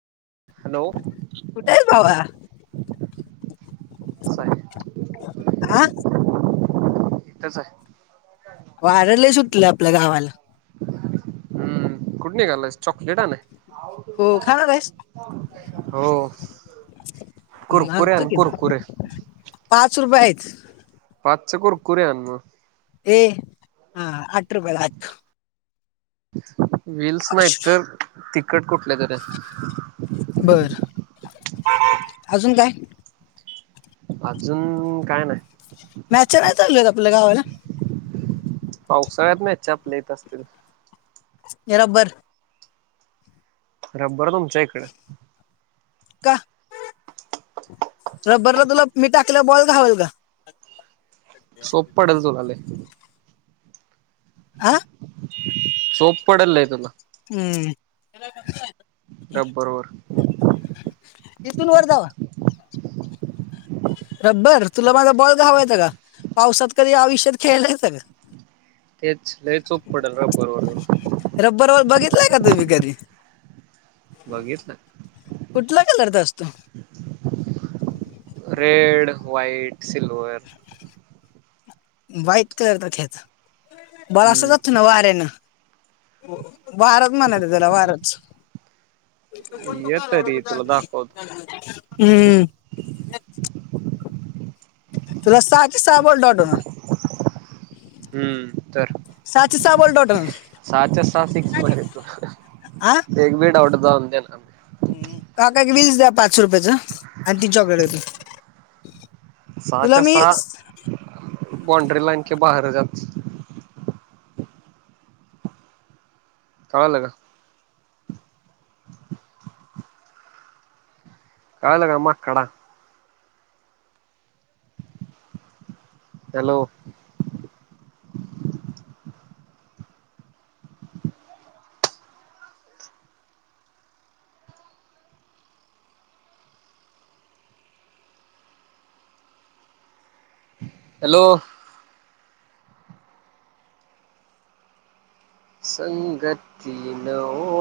Hello कुठे आहेस भावा इथच आहे आ. कसंय. वार लय सुटलय आपल्या गावाला. हम्म कुठ निघालायास चॉकलेट आणाय. हो खाणार आहेस हो हम्म, कुरकुरे आणतो आण की मग. कुरकुरे. पाच रुपये आहेत पाचच कुरकुरे आण मग ए हा आठ रूपये आहेत आठ व्हिल्स अश, नाहीतर तिखट कुठले तरी आण. बर अजून काय अजून काय नाय मॅचा नाही चालू आपल्या गावाला. पावसाळ्यात मॅच्या आपल्या इथ असत्यात. [unintelligible] रबर तुमच्या इकड. का रब्बरला तुला मी टाकलेला बॉल घावल का. सोप पडल तुला लय. आह सोप पडल लय तुला हम्म. रबर वर तिथून वर जावा रबर तुला माझा बॉल घावायचा का पावसात कधी आयुष्यात खेळालायस का. तेच लय सोप पडल रबर वरून. रब्बर व बघितलय का तुम्ही कधी बघितल कुठला कलरचा असतो रेड, व्हाइट, सिल्वर व्हाइट कलरचा घ्यायचा बॉल असा हम्म जातो ना वाऱ्यानं वारच म्हणाला त्याला वारच ये तरी तुला दाखवतो हम्म तुला सहाच्या सहा बॉल [unintelligible] हम्म तर सहाची सहा बॉल डॉट होणार सहाच्या सहा सिक्स मध्ये तू हा एक बी डाऊट जाऊन दे ना काका एक व्हील्स द्या पाच रुपयाचं आणि ती चॉकलेट द्या. सहाच्या सहा, बांड्री लाईन लाईन चा बाहेर जात. कळालं का? कळालं का? माकडा! हॅलो. हॅलो. संगतीन ओ